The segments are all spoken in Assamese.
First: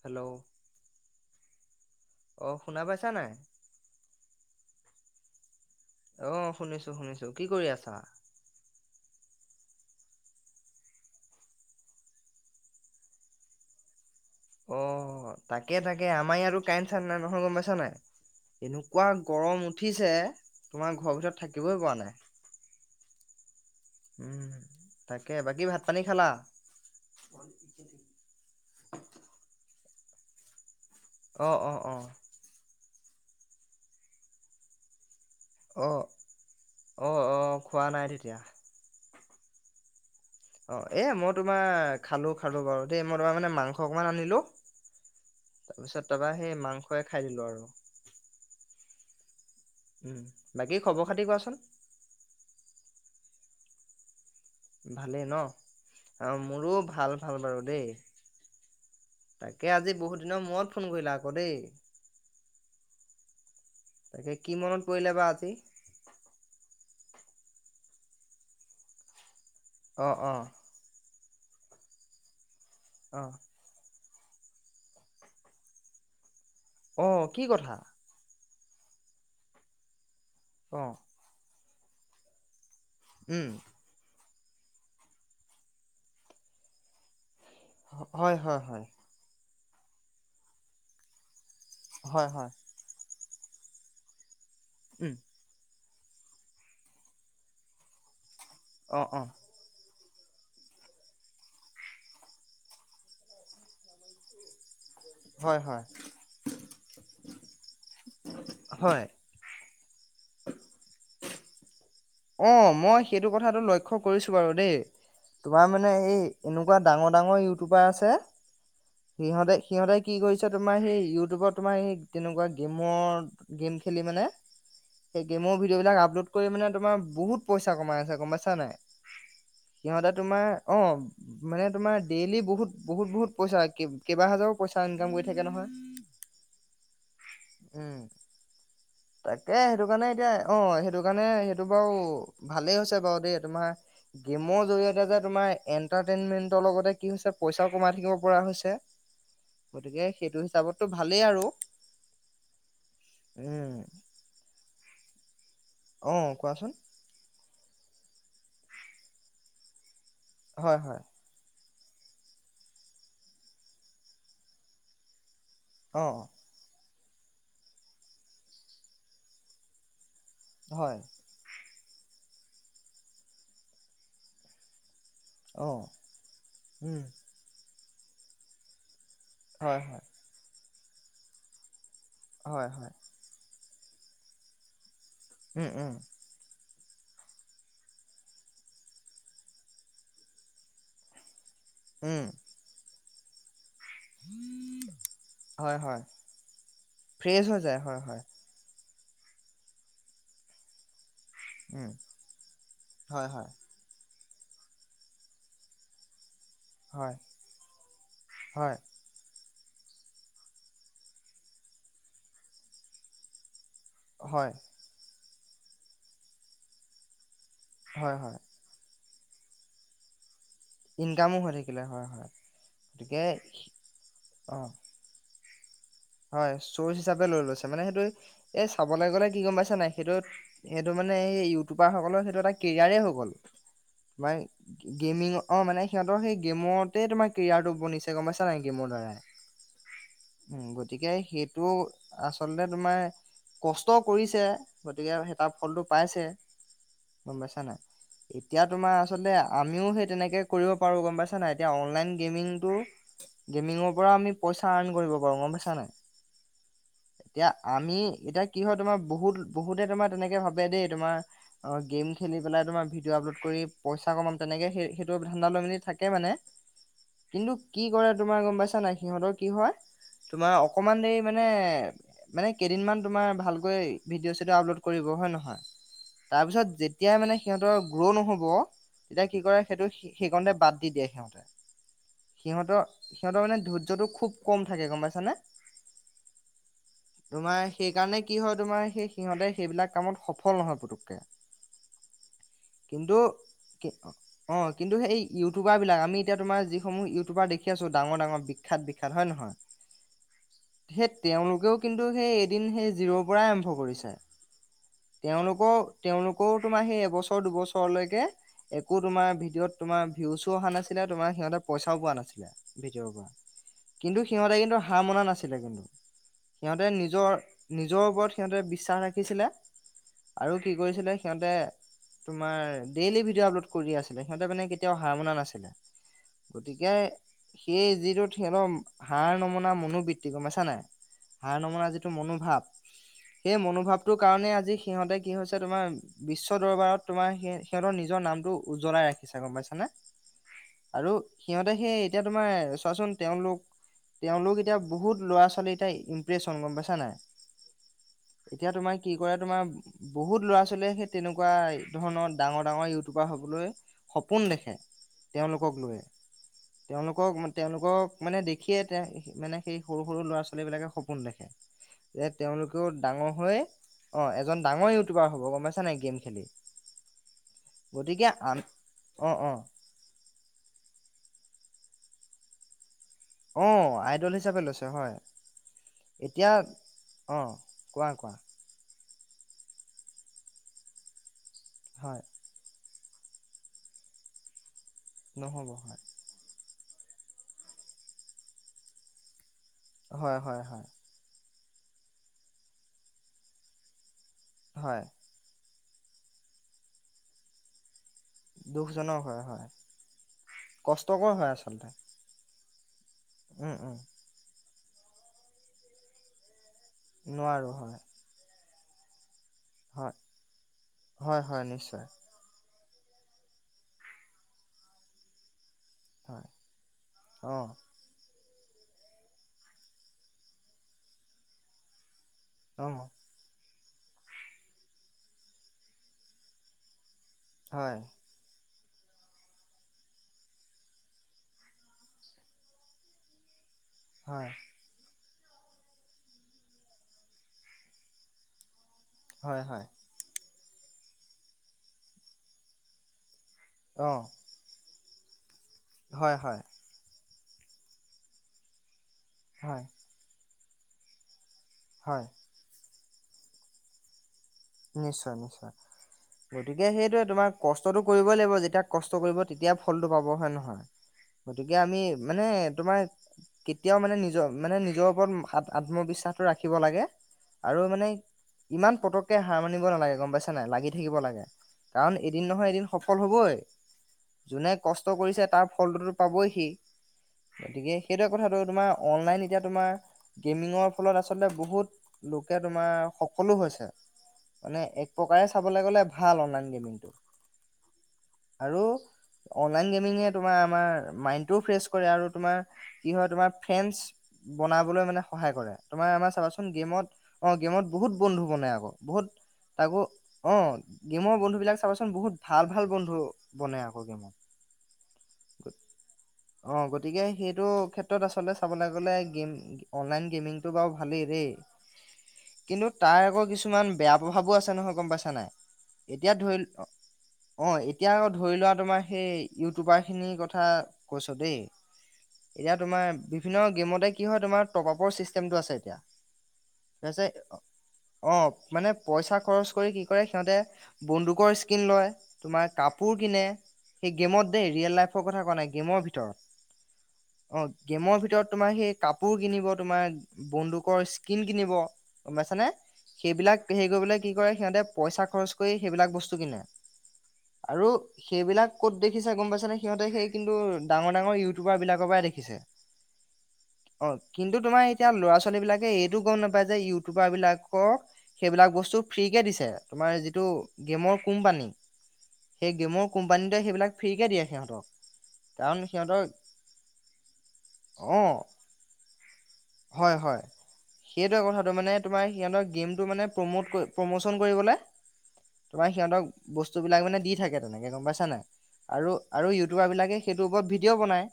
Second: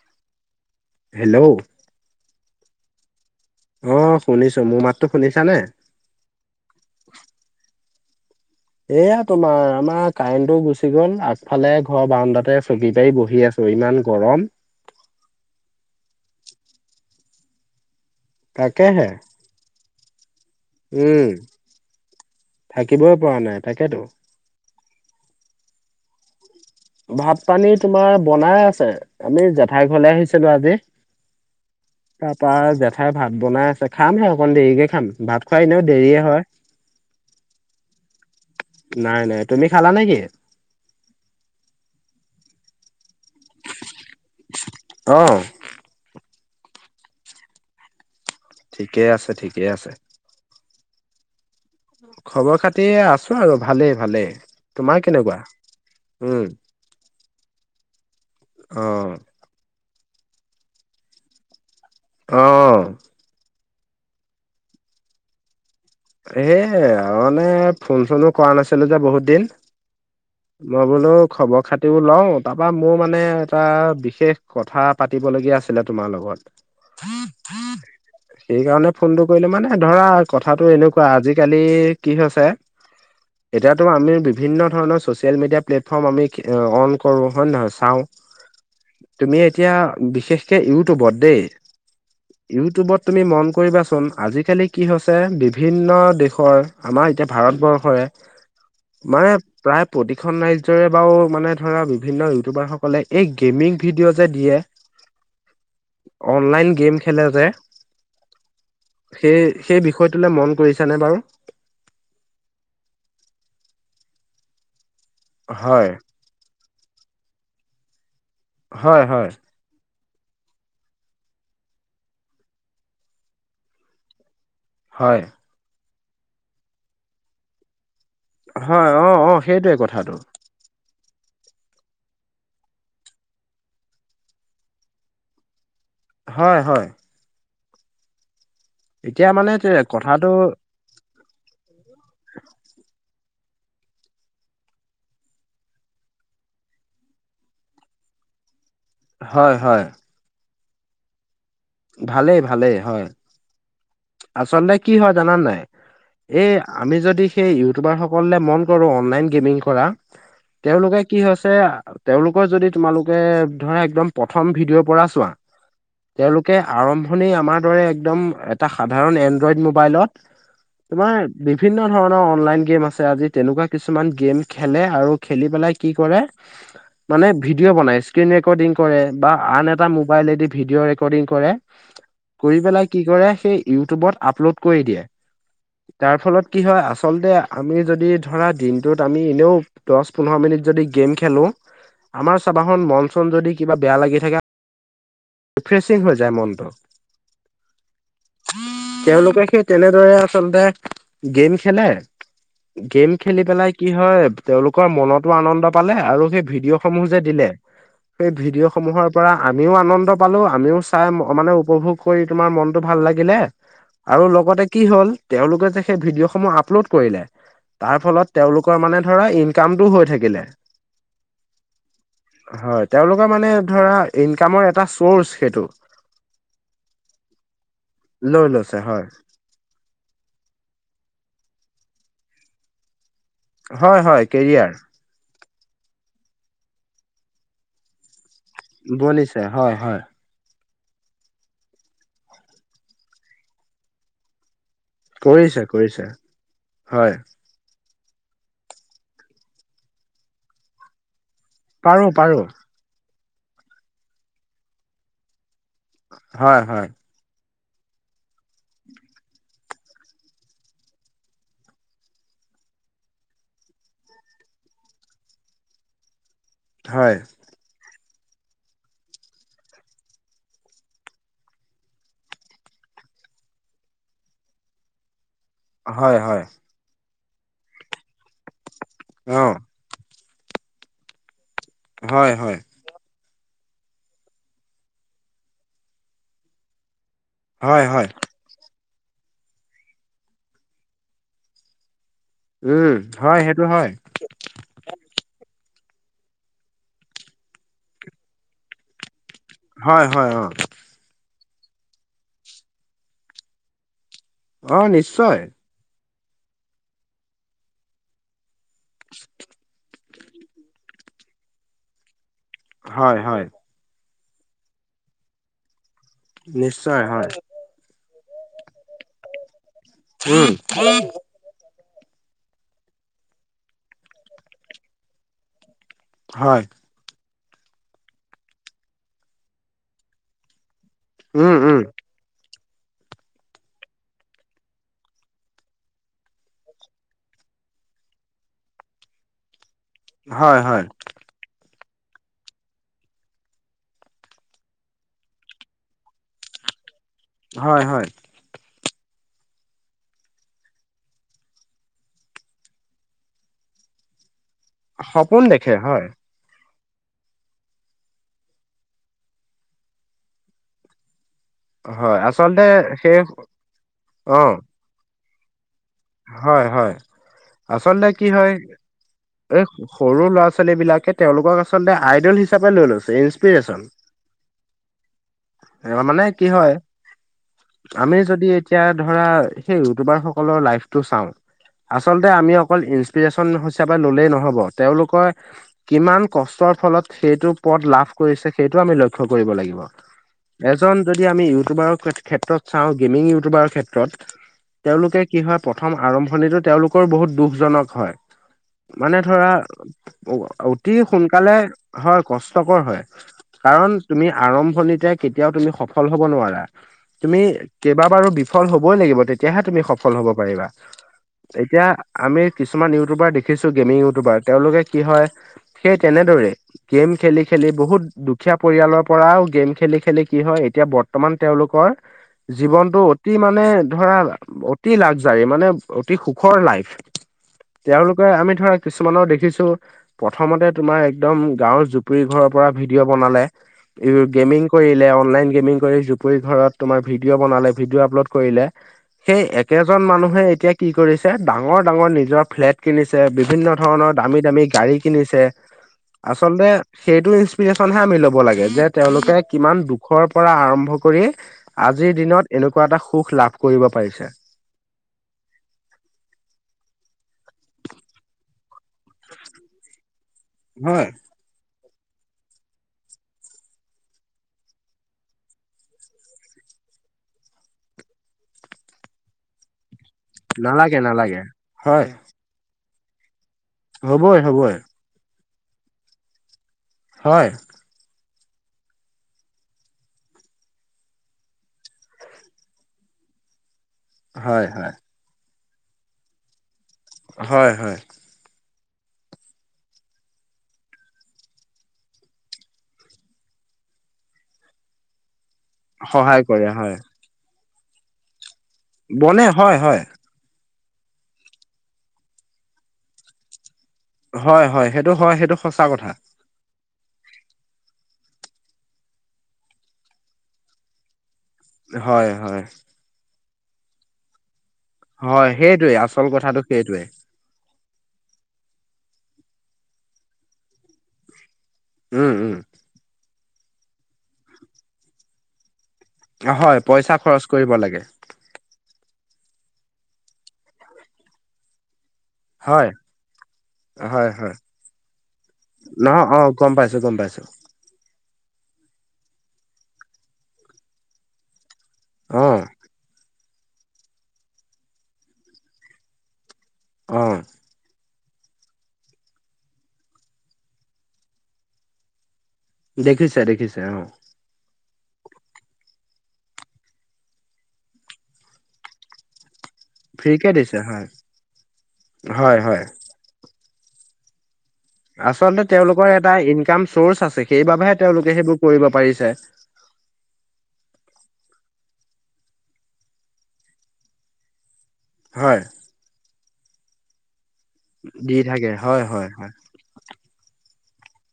হেল্ল' হেল্ল' অ শুনা পাইছা নাই অ শুনিছো মোৰ মাতো শুনিছাানে অ শুনিছো শুনিছো কি কৰি আছা এয়া তোমাৰ আমাৰ কাৰেণ্টটো গুচি গল আগফালে ঘৰ বাৰউডাতে চবিী পাৰি বহি আছো ইমান গৰম অ তাকে তাকে আমাৰ ইয়ো কাইনট চান নাই নহয় গম পাইছ নাই এনেকুৱা তাকেহে গৰম উঠিছে তোমাৰ ঘৰৰ উম ভিতৰত থাকিবই পৰা নাই থাকিবই পৰা নাই তাকেতো উম তাকে বাকী ভাত পানী খালা ভাত পানী তোমাৰ বনাই আছে আমি জেঠাই ঘৰলে আহিছিলো আজি অঁ অঁ অঁ খাই ভাত বনাই আছে খামহে অকণ দেৰিকৈ খাম ভাত খুৱাই এনেও অ দেৰিয়ে হয় অ অ খোৱা নাই তেতিয়া নাই নাই তুমি খালা নেকি অ' এ মই তোমাৰ খালো খালো বাৰু দেই মই তোমাৰ মানে মাংস অকমান আনিলো অ তাৰপিছত তাৰপৰা সেই মাংসই খাই দিলো আৰু। ঠিকেই আছে ঠিকেই আছে। উম বাকী খবৰ খাতি কোৱাচোন। খবৰ খাতি আছো আৰু ভালেই ভালে। ভালেই ন? অ মোৰো ভাল ভাল বাৰু দেই। অ তাকে আজি বহুত দিনৰ মূৰত ফোন কৰিলা আকৌ দেই। আহ। তাকে কি মনত পৰিলে বা আজি? এ মানে ফোন চোনো কৰা নাছিলো যে বহুত দিন। অঁ অঁ মই বোলো খবৰ খাতিও লও তাৰপৰা মোৰ মানে অঁ এটা বিশেষ বিশেষ কথা পাতিবলগীয়া আছিলে তোমাৰ লগত। অ' কি কথা? সেই কাৰণে ফোনটো কৰিলো মানে ধৰা কথাটো অঁ এনেকুৱা আজিকালি কি হৈছে এতিয়াতো আমি বিভিন্ন ধৰণৰ ছচিয়েল মিডিয়া প্লেটফৰ্ম আমি অন কৰো। হয় নহয় হয় হয় হয় চাও তুমি এতিয়া বিশেষকে ইউটিউবত দেই হয় হয়। ইউটিউবত তুমি মন কৰিবাচোন আজিকালি কি হৈছে বিন্ বিন্ দেশৰ আমাৰ এতিয়া ভাৰতবৰ্ষৰে অঁ অঁ মানে প্ৰায় প্ৰতিখন ৰাজ্যৰে বাৰু মানে ধৰা বিভিন্ন ইউটিউবাৰসকলে এই গেমিং ভিডিঅ' যে দিয়ে। হয় অনলাইন গেম খেলে যে হয় সেই সেই বিষয়টোলৈ মন কৰিছ নে বাৰু? অ মই সেইটো কথাটো লক্ষ্য কৰিছো বাৰু দেই। তোমাৰ হয় মানে এই এনেকুৱা ডাঙৰ ডাঙৰ ইউটিউবাৰ আছে, হয় হয় সিহঁতে সিহঁতে কি কৰিছে তোমাৰ সেই ইউটিউবৰ তোমাৰ সেই তেনেকুৱা গেমৰ গেম খেলি মানে হয় সেই গেমৰ ভিডিঅ' বিলাক আপলোড কৰি মানে তোমাৰ বহুত পইচা কমাই আছে। গম পাইছা নাই হয় অ' অ' সেইটোৱে সিহঁতে কথাটো। তোমাৰ অ মানে তোমাৰ ডেইলি বহুত বহুত বহুত পইচা কেইবা হাজাৰো পইচা ইনকাম কৰি থাকে নহয়। হয় হয়। উম। এতিয়া মানে তাকে তে সেইটো কাৰণে এতিয়া কথাটো অ' সেইটো কাৰণে সেইটো বাৰু ভালেই হৈছে বাৰু। দেই তোমাৰ গেমৰ জৰিয়তে যে তোমাৰ এন্টাৰটেইনমেন্টৰ লগতে কি হৈছে পইচাও কমাই থাকিব পৰা হৈছে হয় হয় গতিকে সেইটো হিচাপততো ভালেই আৰু। ভালেই ভালেই হয়। উম আচল্ততে কি হয় জানান নাই, অ এই কোৱাচোন আমি যদি সেই ইউটিউবাৰ সকল মন কৰো অনলাইন গেমিং কৰা হয় তেওঁলোকে হয় কি হৈছে তেওঁলোকৰ যদি তোমালোকে ধৰা একদম প্ৰথম ভিডিঅ' পৰা চোৱা। অ তেওঁলোকে আৰম্ভণি আমাৰ দৰে একদম এটা সাধাৰণ এনড্ৰইড মোবাইলত হয় তোমাৰ বিভিন্ন ধৰণৰ অনলাইন গেম আছে আজি তেনেকুৱা কিছুমান গেম খেলে আৰু খেলি অ পেলাই কি কৰে উম মানে ভিডিঅ' বনাই স্ক্ৰীন ৰেকৰ্ডিং কৰে। বা আন হয় এটা হয় মোবাইলেদি ভিডিঅ' ৰেকৰ্ডিং কৰে কৰি হয় পেলাই হয় কি কৰে সেই ইউটিউবত আপলোড কৰি দিয়ে উম উম তাৰ ফলত কি হয় আ আচলতে আমি যদি ধৰা দিনটোত আমি এনেও দহ পোন্ধৰ মিনিট যদি গেম খেলোঁ। উম আমাৰ চাবাখন মন চন যদি কিবা বেয়া লাগি থাকে হয় হয় ৰিফ্ৰেছিং হৈ যায় মনটো। ফ্ৰেছ হৈ যায় হয় হয় তেওঁলোকে সেই তেনেদৰে আচলতে গেম খেলে উম গেম হয় খেলি হয় পেলাই কি হয় তেওঁলোকৰ মনতো আনন্দ পালে আৰু সেই ভিডিঅ সমূহ হয় যে দিলে সেই ভিডিঅ' হয় সমূহৰ পৰা আমিও আনন্দ পালো আমিও চাই মানে উপভোগ কৰি তোমাৰ মনতটো ভাল লাগিলে। আৰু হয় লগতে কি হ'ল তেওঁলোকে যে সেই ভিডিঅ' সমূহ আপলোড কৰিলে তাৰ হয় ফলত হয় তেওঁওলোকৰ মানে ধৰা ইনকামটো হৈ থাকিলে। ইনকামো হৈ থাকিলে হয় গতিকে তেওঁলোকৰ মানে ধৰা অ ইনকামৰ এটা চৰ্চ সেইটো হয় চৰ্চ হিচাপে লৈ লৈছে মানে সেইটো লৈ এই লৈছে হয় চাবলৈ গলে কি গম পাইছো নাই সেইটোত সেইটো মানে মানে এই ইউটিউবাৰক সেইটো এটা কেৰিয়াৰেই হৈ গ'ল হয় হয় মানে কেৰিয়াৰ গেমিং অ মানে সিহঁতৰ সেই গেমতে তোমাৰ কেৰিয়াৰটো বনিছে গম পাইছে বনিছে হয় হয়। উ গতিকে সেইটো আচলতে তোমাৰ কষ্টও কৰিছে। গতিকে সেই তাৰ কৰিছে ফলটো কৰিছে পাইছে হয় গম পাইছা নাই। এতিয়া তোমাৰ আচলতে আমিও সেই তেনেকে কৰিব পাৰো গম পাইছা ন এতিয়া পাৰো অনলাইন পাৰো গেমিং টো গেমিঙৰ পৰা আমি পইচা আৰ্ন কৰিব পাৰো গম পাইছা নাই। হয় হয়। এতিয়া আমি এতিয়া কি হয় তোমাৰ বহুত বহুতে তোমাৰ তেনেকে ভাবে দেই তোমাৰ অ গেম খেলি দি পেলাই তোমাৰ ভিডিঅ' আপলোড কৰি পইচা কমাম তেনেকে সেই সেইটো ধ্দা লৈ মেলি মানে হয় কিন্তু কি কৰে তোমাৰ গম পাইছা নাই সিহঁতৰ কি হয় তোমাৰ অকমান দেৰি মানে মানে কেইদিনমান তোমাৰ ভালকৈ ভিডিঅ' চিডিঅ' আপলোড কৰিব হয় নহয় হয় হয়। তেতিয়া মানে সিহঁতৰ গ্ৰ' নহব তেতিয়া কি অ কৰে সেইটো সেইকাৰণতে বাদ দি দিয়ে সিহঁতে। হয় হয় সিহঁতৰ সিহঁতৰ মানে ধৈৰ্য্যটো খুব কম থাকে গম পাইছানে। তোমাৰ হয় হয় সেইকাৰণে কি হয় তোমাৰ সেই সিহঁতে সেইবিলাক কামত সফল নহয় পুতুককে। উম কিন্তু হয় সেইটো হয় অ কিন্তু সেই ই ইউটিউবাৰ বিলাক আমি এতিয়া তোমাৰ যিসমহ ইউটিউবাৰ দেখি আছোঁ ডাঙৰ ডাঙৰ বিষাত বিষাত হয় নহয়। হয় হয় হয়। ও কিন্তু সেই এদিন সেই জিৰ'ৰ পৰাই আৰম্ভ কৰিছে। অ নিশ্চয়। তেওঁলোকৰও তোমাৰ সেই এবছৰ দুবছৰলৈকে একো তোমাৰ ভিডিঅ'ত তোমাৰ ভিউজও অহা নাছিল তোমাৰ সিহঁতে পইচাও পোৱা নাছিলে ভিতৰৰ হয় হয় পৰা কিন্তু সিহঁতে কিন্তু সাৰ মনা নাছিলে কিন্তু সিহঁতে নিশ্চয় হয় নিজৰ নিজৰ ওপৰত সিহঁতে বিশ্বাস ৰাখিছিলে উম আৰু কি কৰিছিলে সিহঁতে তোমাৰ ডেইলি ভিডিঅ' আপলোড কৰি আছিলে সিহঁতে মানে কেতিয়াও হাৰ মনা নাছিলে। হয় গতিকে সেই যিটো হেতৰ হাৰ নমনা মনোবৃত্তি গম পাইছা নে উম হাৰ উম নমুনা যিটো মনোভাৱ [inaudible] সেই মনোভাৱটোৰ কাৰণে আজি সিহঁতে কি হৈছে তোমাৰ বিশ্ব দৰবাৰত তোমাৰ সি সিহঁতৰ নিজৰ নাম টো উজ্বলাই ৰাখিছে গম পাইছা নে। হয় হয় আৰু সিহঁতে সেই এতিয়া তোমাৰ চোৱাচোন তেওঁলোক তেওঁলোক এতিয়া বহুত ল'ৰা ছোৱালী এতিয়া ইম্প্ৰেচন গম পাইছা নাই। হয় হয়। এতিয়া তোমাৰ কি কৰে তোমাৰ বহুত ল'ৰা ছোৱালীয়ে সেই তেনেকুৱা ধৰণৰ ডাঙৰ ডাঙৰ ইউটিউবাৰ হ'বলৈ [inaudible] সপোন দেখে সপোন দেখে তেওঁলোকক লৈয়ে হয় তেওঁলোকক তেওঁলোকক মানে দেখিয়ে এতিয়া মানে সেই সৰু সৰু ল'ৰা ছোৱালী বিলাকে সপোন দেখে। হয় যে আচলতে তেওঁলোকেও সেই ডাঙৰ হৈ অ এজন ডাঙৰ ইউটিউবাৰ হব গম পাইছা নাই গেম খেলি হয় হয় আচলতে কি গতিকে হয় আম অ অ এ সৰু ল'ৰা ছোৱালী বিলাকে তেওঁলোকক আচলতে আইডল হিচাপে লৈ লোয় অ আইডল হিচাপে লৈছে হয়। এ মানে কি এতিয়া হয় অ কোৱা আমি কোৱা যদি এতিয়া ধৰা হেই ইউটিউবাৰ সকলৰ লাইফটো চাওঁ হয় আচলতে আমি অকল লে নব [unintelligible] তেওঁলোকৰ নহ'ব হয় কিমান কৰ ফলত সেইটো পদ লাভ কৰিছে সেইটো আমি লক্ষয় [unintelligible] কৰিব লাগিব হয় হয় হয় এজন যদি আমি হয় ক্ষলোকে [inaudible] কি হয় প্ৰথম আৰম্ভণিতো তেওঁলোকৰ বহুত দুখজনক হয় মানে দুখজনক হয় ধৰা হয় অতি কষ্টকৰ হয় সোনকালে আচলতে হয় কষ্টকৰ হয় উম কাৰণ উম তুমি আৰম্ভণিতে কেতিয়াও তুমি সফল হব নোৱাৰা তুমি নোৱাৰো হয় কেইব বাৰো বিফল হবই লাগিব তেতিয়াহে তুমি সফল হয় হ'ব হয় হয় এতিয়া নিশ্চয় আমি কি কিছুমান ইউটিউবাৰ দেখিছো গেমিং ইউটিউবাৰ তেওঁলোকে কি হয় সেই হয় তেনেদৰে গেম খেলি অ খেলি বহুত দু [unintelligible] সিক্ষা [unintelligible] পৰিয়ালৰ পৰাও গেম খেলি খেলি কি হয় এতিয়া বৰ্তমান তেওঁলোকৰ অ জীৱনটো অতি মানে ধৰা অতি লাকজাৰী মানে অতি সুখৰ লাইফ হয় তেওঁলোকে আমি ধৰা কিছুমানৰ দেখিছো প্ৰথমতে তোমাৰ একদম গাঁৱৰ জুপৰি ঘৰৰ পৰা ভিডিঅ' বনালে ই হয় গেমিং কৰিলে অনলাইন গেমিং কৰি জুপুৰি ঘৰত ভিডি [unintelligible] বনালে ভিডিঅ আপলোড কৰিলে সেই হয় হয় একেজন মানুহে এতিয়া কি কৰিছে ডাঙৰ ডাঙৰ নিজৰ ফ্লেট কিনিছে বিভিন্ন অ ধৰণৰ দামী দামী গাড়ী কিনিছে হয় হয় আচলতে সেইটো ইনসপিৰেচনহে আমি ল'ব লাগে যে তেওঁলোকে কিমান হয় দুখৰ পৰা আৰম্ভ কৰি আজিৰ হয় দিনত এনেকুৱা এটা সুখ লাভ কৰিব পাৰিছে নিশ্চয় নিশ্চয় [unintelligible] গতিকে সেইটোয়ে তোমাৰ কষ্টটো কৰিবই লাগিব যেতিয়া কষ্ট কৰিব তেতিয়া ফলটো পাব [unintelligible] হয় নহয় হয়। গতিকে আমি মানে তোমাৰ কেতিয়াও মানে নিজৰ মানে নিজৰ ওপৰত আত্মবিশ্বাসটো ৰাখিব লাগে আৰু মানে ইমান পতক তে হাৰ মানিব নালাগে গম পাইছা নাই লাগি নালাগে থাকিব লাগে নালাগে হয় কাৰণ এদিন নহয় এদিন সফল হবই হ'বই যোনে হ'বই কষ্ট কৰিছে তাৰ ফলটোতো পাবই সি হয় গতিকে সেইটো কথাটো তোমাৰ অনলাইন এতিয়া তোমাৰ গেমিংৰ ফলত আচলতে বহুত লোকে তোমাৰ সকলো হৈছে হয় মানে হয় এক প্ৰকাৰে চাবলে গ'লে ভাল অনলাইন গেমিং টো হয় হয় আৰু অনলাইন গেমিং এ তোমাৰ আমাৰ মাইণ্ড টোও ফ্ৰেছ কৰে আৰু তোমাৰ কি হয় তোমাৰ ফ্ৰে [unintelligible] বনাবলৈ মানে সহায় কৰে তোমাৰ আমাৰ সহায় চাবাচোন কৰে হয় গেমত অ গেমত বহুত বন্ধু বনাই আৰু বনে হয় হয় গেমৰ বন্ধু বিলাক চাবচোন বহুত ভাল ভাল বন্ধু বনে আৰু হয় হয় সেইটো হয় সেইটো সঁচা কথা অ গতিকে সেইটো ক্ষেত্ৰত আচলতে চাবলৈ গ'লে গেম অনলাইন গেমিংটো বাৰু ভালেই দেই হয় হয় কিন্তু তাৰ আকৌ কিছুমান বেয়া প্ৰভাৱো আছে গম পা নাই হয় সেইটোৱে আচল এতিয়া কথাটো সেইটোৱে অ এতিয়া ধৰি লোৱা তোমাৰ সেই ইউটিউবাৰ খিনিৰ কথা কৈছ দেই উম উম এতিয়া তোমাৰ বিভিন্ন গেমতে কি হয় তোমাৰ টপআপৰ ছিষ্টেমটো আছে এতিয়া হয় পইচা তাৰপিছত খৰচ কৰিব লাগে অ মানে পইচা খৰচ কৰি কি কৰে সিহঁতে বন্দুকৰ স্কিন লয় তোমাৰ হয় কাপোৰ কিনে সেই হয় গেমত হয় দেই ৰিয়েল লাইফৰ কথা কোৱা নাই গেমৰ নহয় ভিতৰত অ গম পাইছো গম পাইছো অ গেমৰ ভিতৰত তোমাৰ সেই কাপোৰ কিনিব তোমাৰ বন্দুকৰ স্কিন কিনিব অ পাইছানে সেইবিলাক হেৰি কৰিবলৈ কি কৰে সিহঁতে পইচা খৰচ কৰি সেইবিলাক বস্তু কিনে আহ আৰু সেইবিলাক ক'ত দেখিছে গম পাইছে নে সিহঁতে সেই কিন্তু ডাঙৰ ডাঙৰ ইউটিউবাৰ বিলাকৰ পৰাই দেখিছে দেখিছে দেখিছে অ কিন্তু তোমাৰ এতিয়া ল'ৰা ছোৱালী বিলাকে এইটো গম নাপায় যে ইউটিউবাৰ বিলাকক সেইবিলাক বস্তু ফ্ৰী কে দিছে তোমাৰ যিটো ফ্ৰীকে দিছে হয় গেমৰ কোম্পানী হয় সেই হয় গেমৰ কোম্পানীতোৱে সেইবিলাক ফ্ৰী কে দিয়ে সিহঁতক আচলতে কাৰণ তেওঁলোকৰ সিহঁতৰ এটা ইনকাম চৰ্চ আছে সেইবাবেহে অ তেওঁলোকে সেইবোৰ কৰিব পাৰিছে হয় হয় সেইটোৱে কথাটো মানে তোমাৰ সিহঁতৰ গেমটো মানে প্ৰমোট প্ৰমোচন কৰিবলৈ হয় তোমাৰ সিহঁতক বস্তু বিলাক মানে দি থাকে তেনেকে গম পাইছা দি নাই থাকে হয় হয় হয় আৰু ইউটিউবাৰ বিলাকে সেইটোৰ ওপৰত ভিডিঅ' বনাই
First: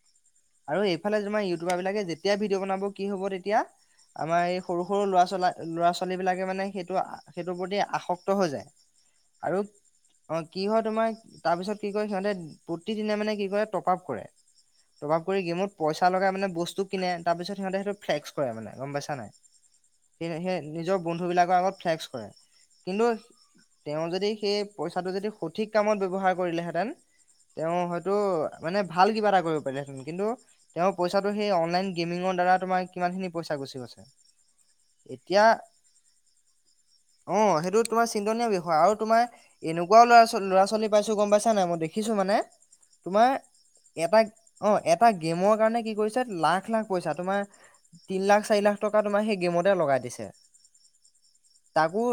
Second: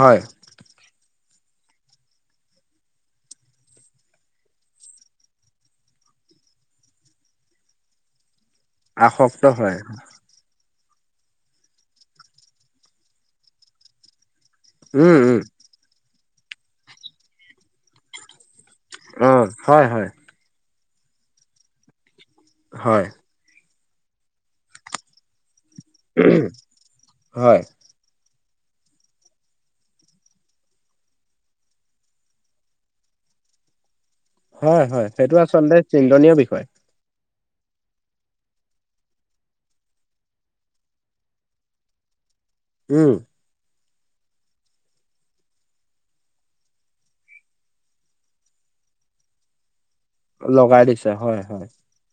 হয় এইফালে তোমাৰ ইউটিউবাৰ বিলাকে যেতিয়া ভিডিঅ' বনাব কি হব তেতিয়া আমাৰ এই সৰু সৰু লৰা ছা ল'ৰা ছোৱালী বিলাকে মানে সেইটো সেইটোৰ প্ৰতি আসক্তি আসক্ত হয় অ কি হয় তোমাৰ তাৰপিছত কি কয় সিহঁতে প্ৰতিদিনে মানে কি কৰে টপআপ কৰে উম [unintelligible] কৰি উম গেমত পইচা লগাই মানে বস্তু কিনে তাৰ পিছত সিহঁতে সেইটো ফ্লেক্স কৰে মানে গম পাইছা অ নাই হয় হয় সেই নিজৰ বন্ধু বিলাকৰ আগত ফ্লেক্স কৰে কিন্তু হয় তেওঁ যদি সেই পইচাটো যদি সঠিক কামত ব্যৱহাৰ কৰিলেহেঁতেন হয় তেওঁ হয়তো মানে ভাল কিবা এটা কৰিব পাৰিলহেঁতেন কিন্তু তেওঁৰ পইচাটো সেই অনলাইন গেমিঙৰ দ্বাৰা তোমাৰ কিমানখিনি পইচা গুচি গৈছে হয় হয় সেইটো এতিয়া আচলতে চিন্তনীয় বিষয় অ সেইটো তোমাৰ চিন্তনীয় বিষয় আৰু তোমাৰ এনেকুৱাওৰ ল'ৰা ছোৱালী পাইছো গম পাইছ নাই মই দেখিছো মানে উম তোমাৰ এটা অ এটা গেমৰ কাৰণে কি কৰিছে লাখ লাখ পইচা তোমাৰ তিন লাখ চাৰি লাখ টকা তোমাৰ সেই গেমতে লগাই দি লগাই দিছে হয় হয়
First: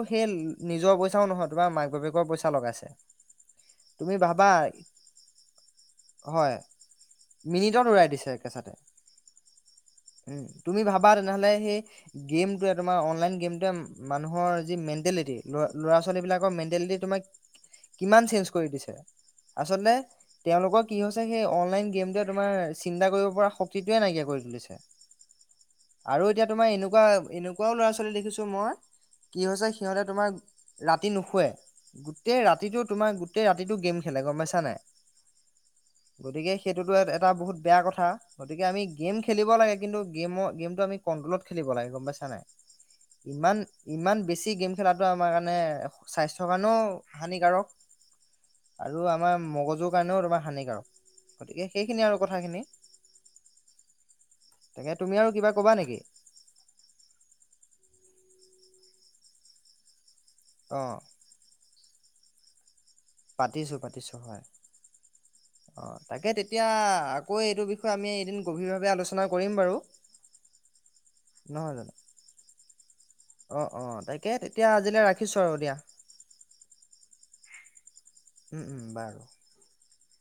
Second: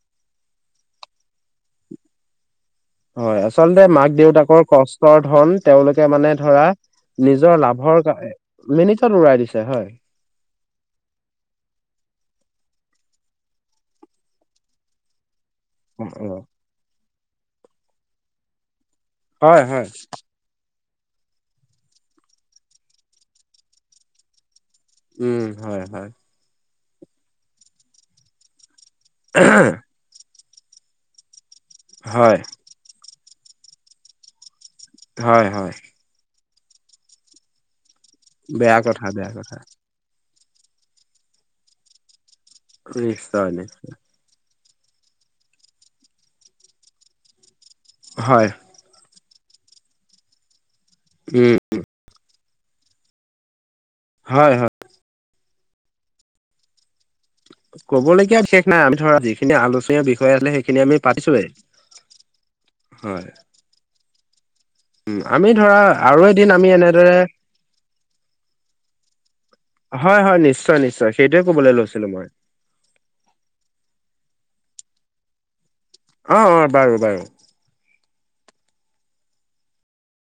সেই নিজৰ পইচাও নহয় তোমাৰ মাক বাপেকৰ পইচা লগাইছে হয় আচলতে মাক তুমি ভাবা দেউতাকৰ কষ্টৰ ধন তেওঁলোকে মানে হয় ধৰা নিজৰ মিনিটত লাভৰ উৰাই কাৰ দিছে একেচাতে মিনিটত উৰাই দিছে হয় উম তুমি ভাবা তেনেহ'লে সেই গেমটোৱে তোমাৰ অনলাইন গেমটোৱে মানুহৰ যি মেণ্টেলিটি ল ল'ৰা ছোৱালী অ', বিলাকৰ মেণ্টেলিটি তোমাক কিমান চেঞ্জ কৰি দিছে হয় হয় আচলতে তেওঁলোকক কি হৈছে সেই অনলাইন গেমটোৱে তোমাৰ চিন্তা কৰিব পৰা শক্তিটোৱে নাইকিয়া কৰি তুলিছে উম হয় হয় আৰু এতিয়া তোমাৰ এনেকুৱা এনেকুৱাও ল'ৰা ছোৱালী দেখিছো মই কি হৈছে সিহঁতে তোমাক ৰাতি নুশুৱে হয় গোটেই ৰাতিটো তোমাৰ গোটেই ৰাতিটো গেম খেলে গম পাইছা নাই হয় হয় গতিকে সেইটোতো এটা বহুত বেয়া কথা গতিকে বেয়া আমি কথা গেম বেয়া খেলিব কথা লাগে কিন্তু গেমত গেমটো আমি কন্ট্ৰলত খেলিব লাগে গম পাইছা নে নাই নিশ্চয় ইমান নিশ্চয় ইমান বেছি গেম খেলাটো আমাৰ কাৰণে স্বাস্থ্যৰ কাৰণেও হানিকাৰক হয় তোমাৰ মগজুৰ কাৰণেও তোমাৰ হানিকাৰক উম। গতিকে সেইখিনি আৰু কথাখিনি হয় হয় তাকে তুমি আৰু কিবা ক'বা নেকি কবলগীয়া বিশেষ নাই আমি ধৰা যিখিনি আলোচনীয় বিষয় আছিলে অ সেইখিনি আমি পাতিছোৱেই হয় পাতিছো পাতিছো হয় উম আমি ধৰা অ আৰু তাকে এদিন তেতিয়া আমি এনেদৰে আকৌ এইটো বিষয়ে আমি এদিন গভীৰভাৱে আলোচনা কৰিম বাৰু হয় হয় নিশ্চয় নিশ্চয় সেইটোৱে কবলৈ নহয় জানো লৈছিলো মই অ অ তাকে তেতিয়া আজিলৈ ৰাখিছো আৰু দিয়া অ অ বাৰু বাৰু উম উম বাৰু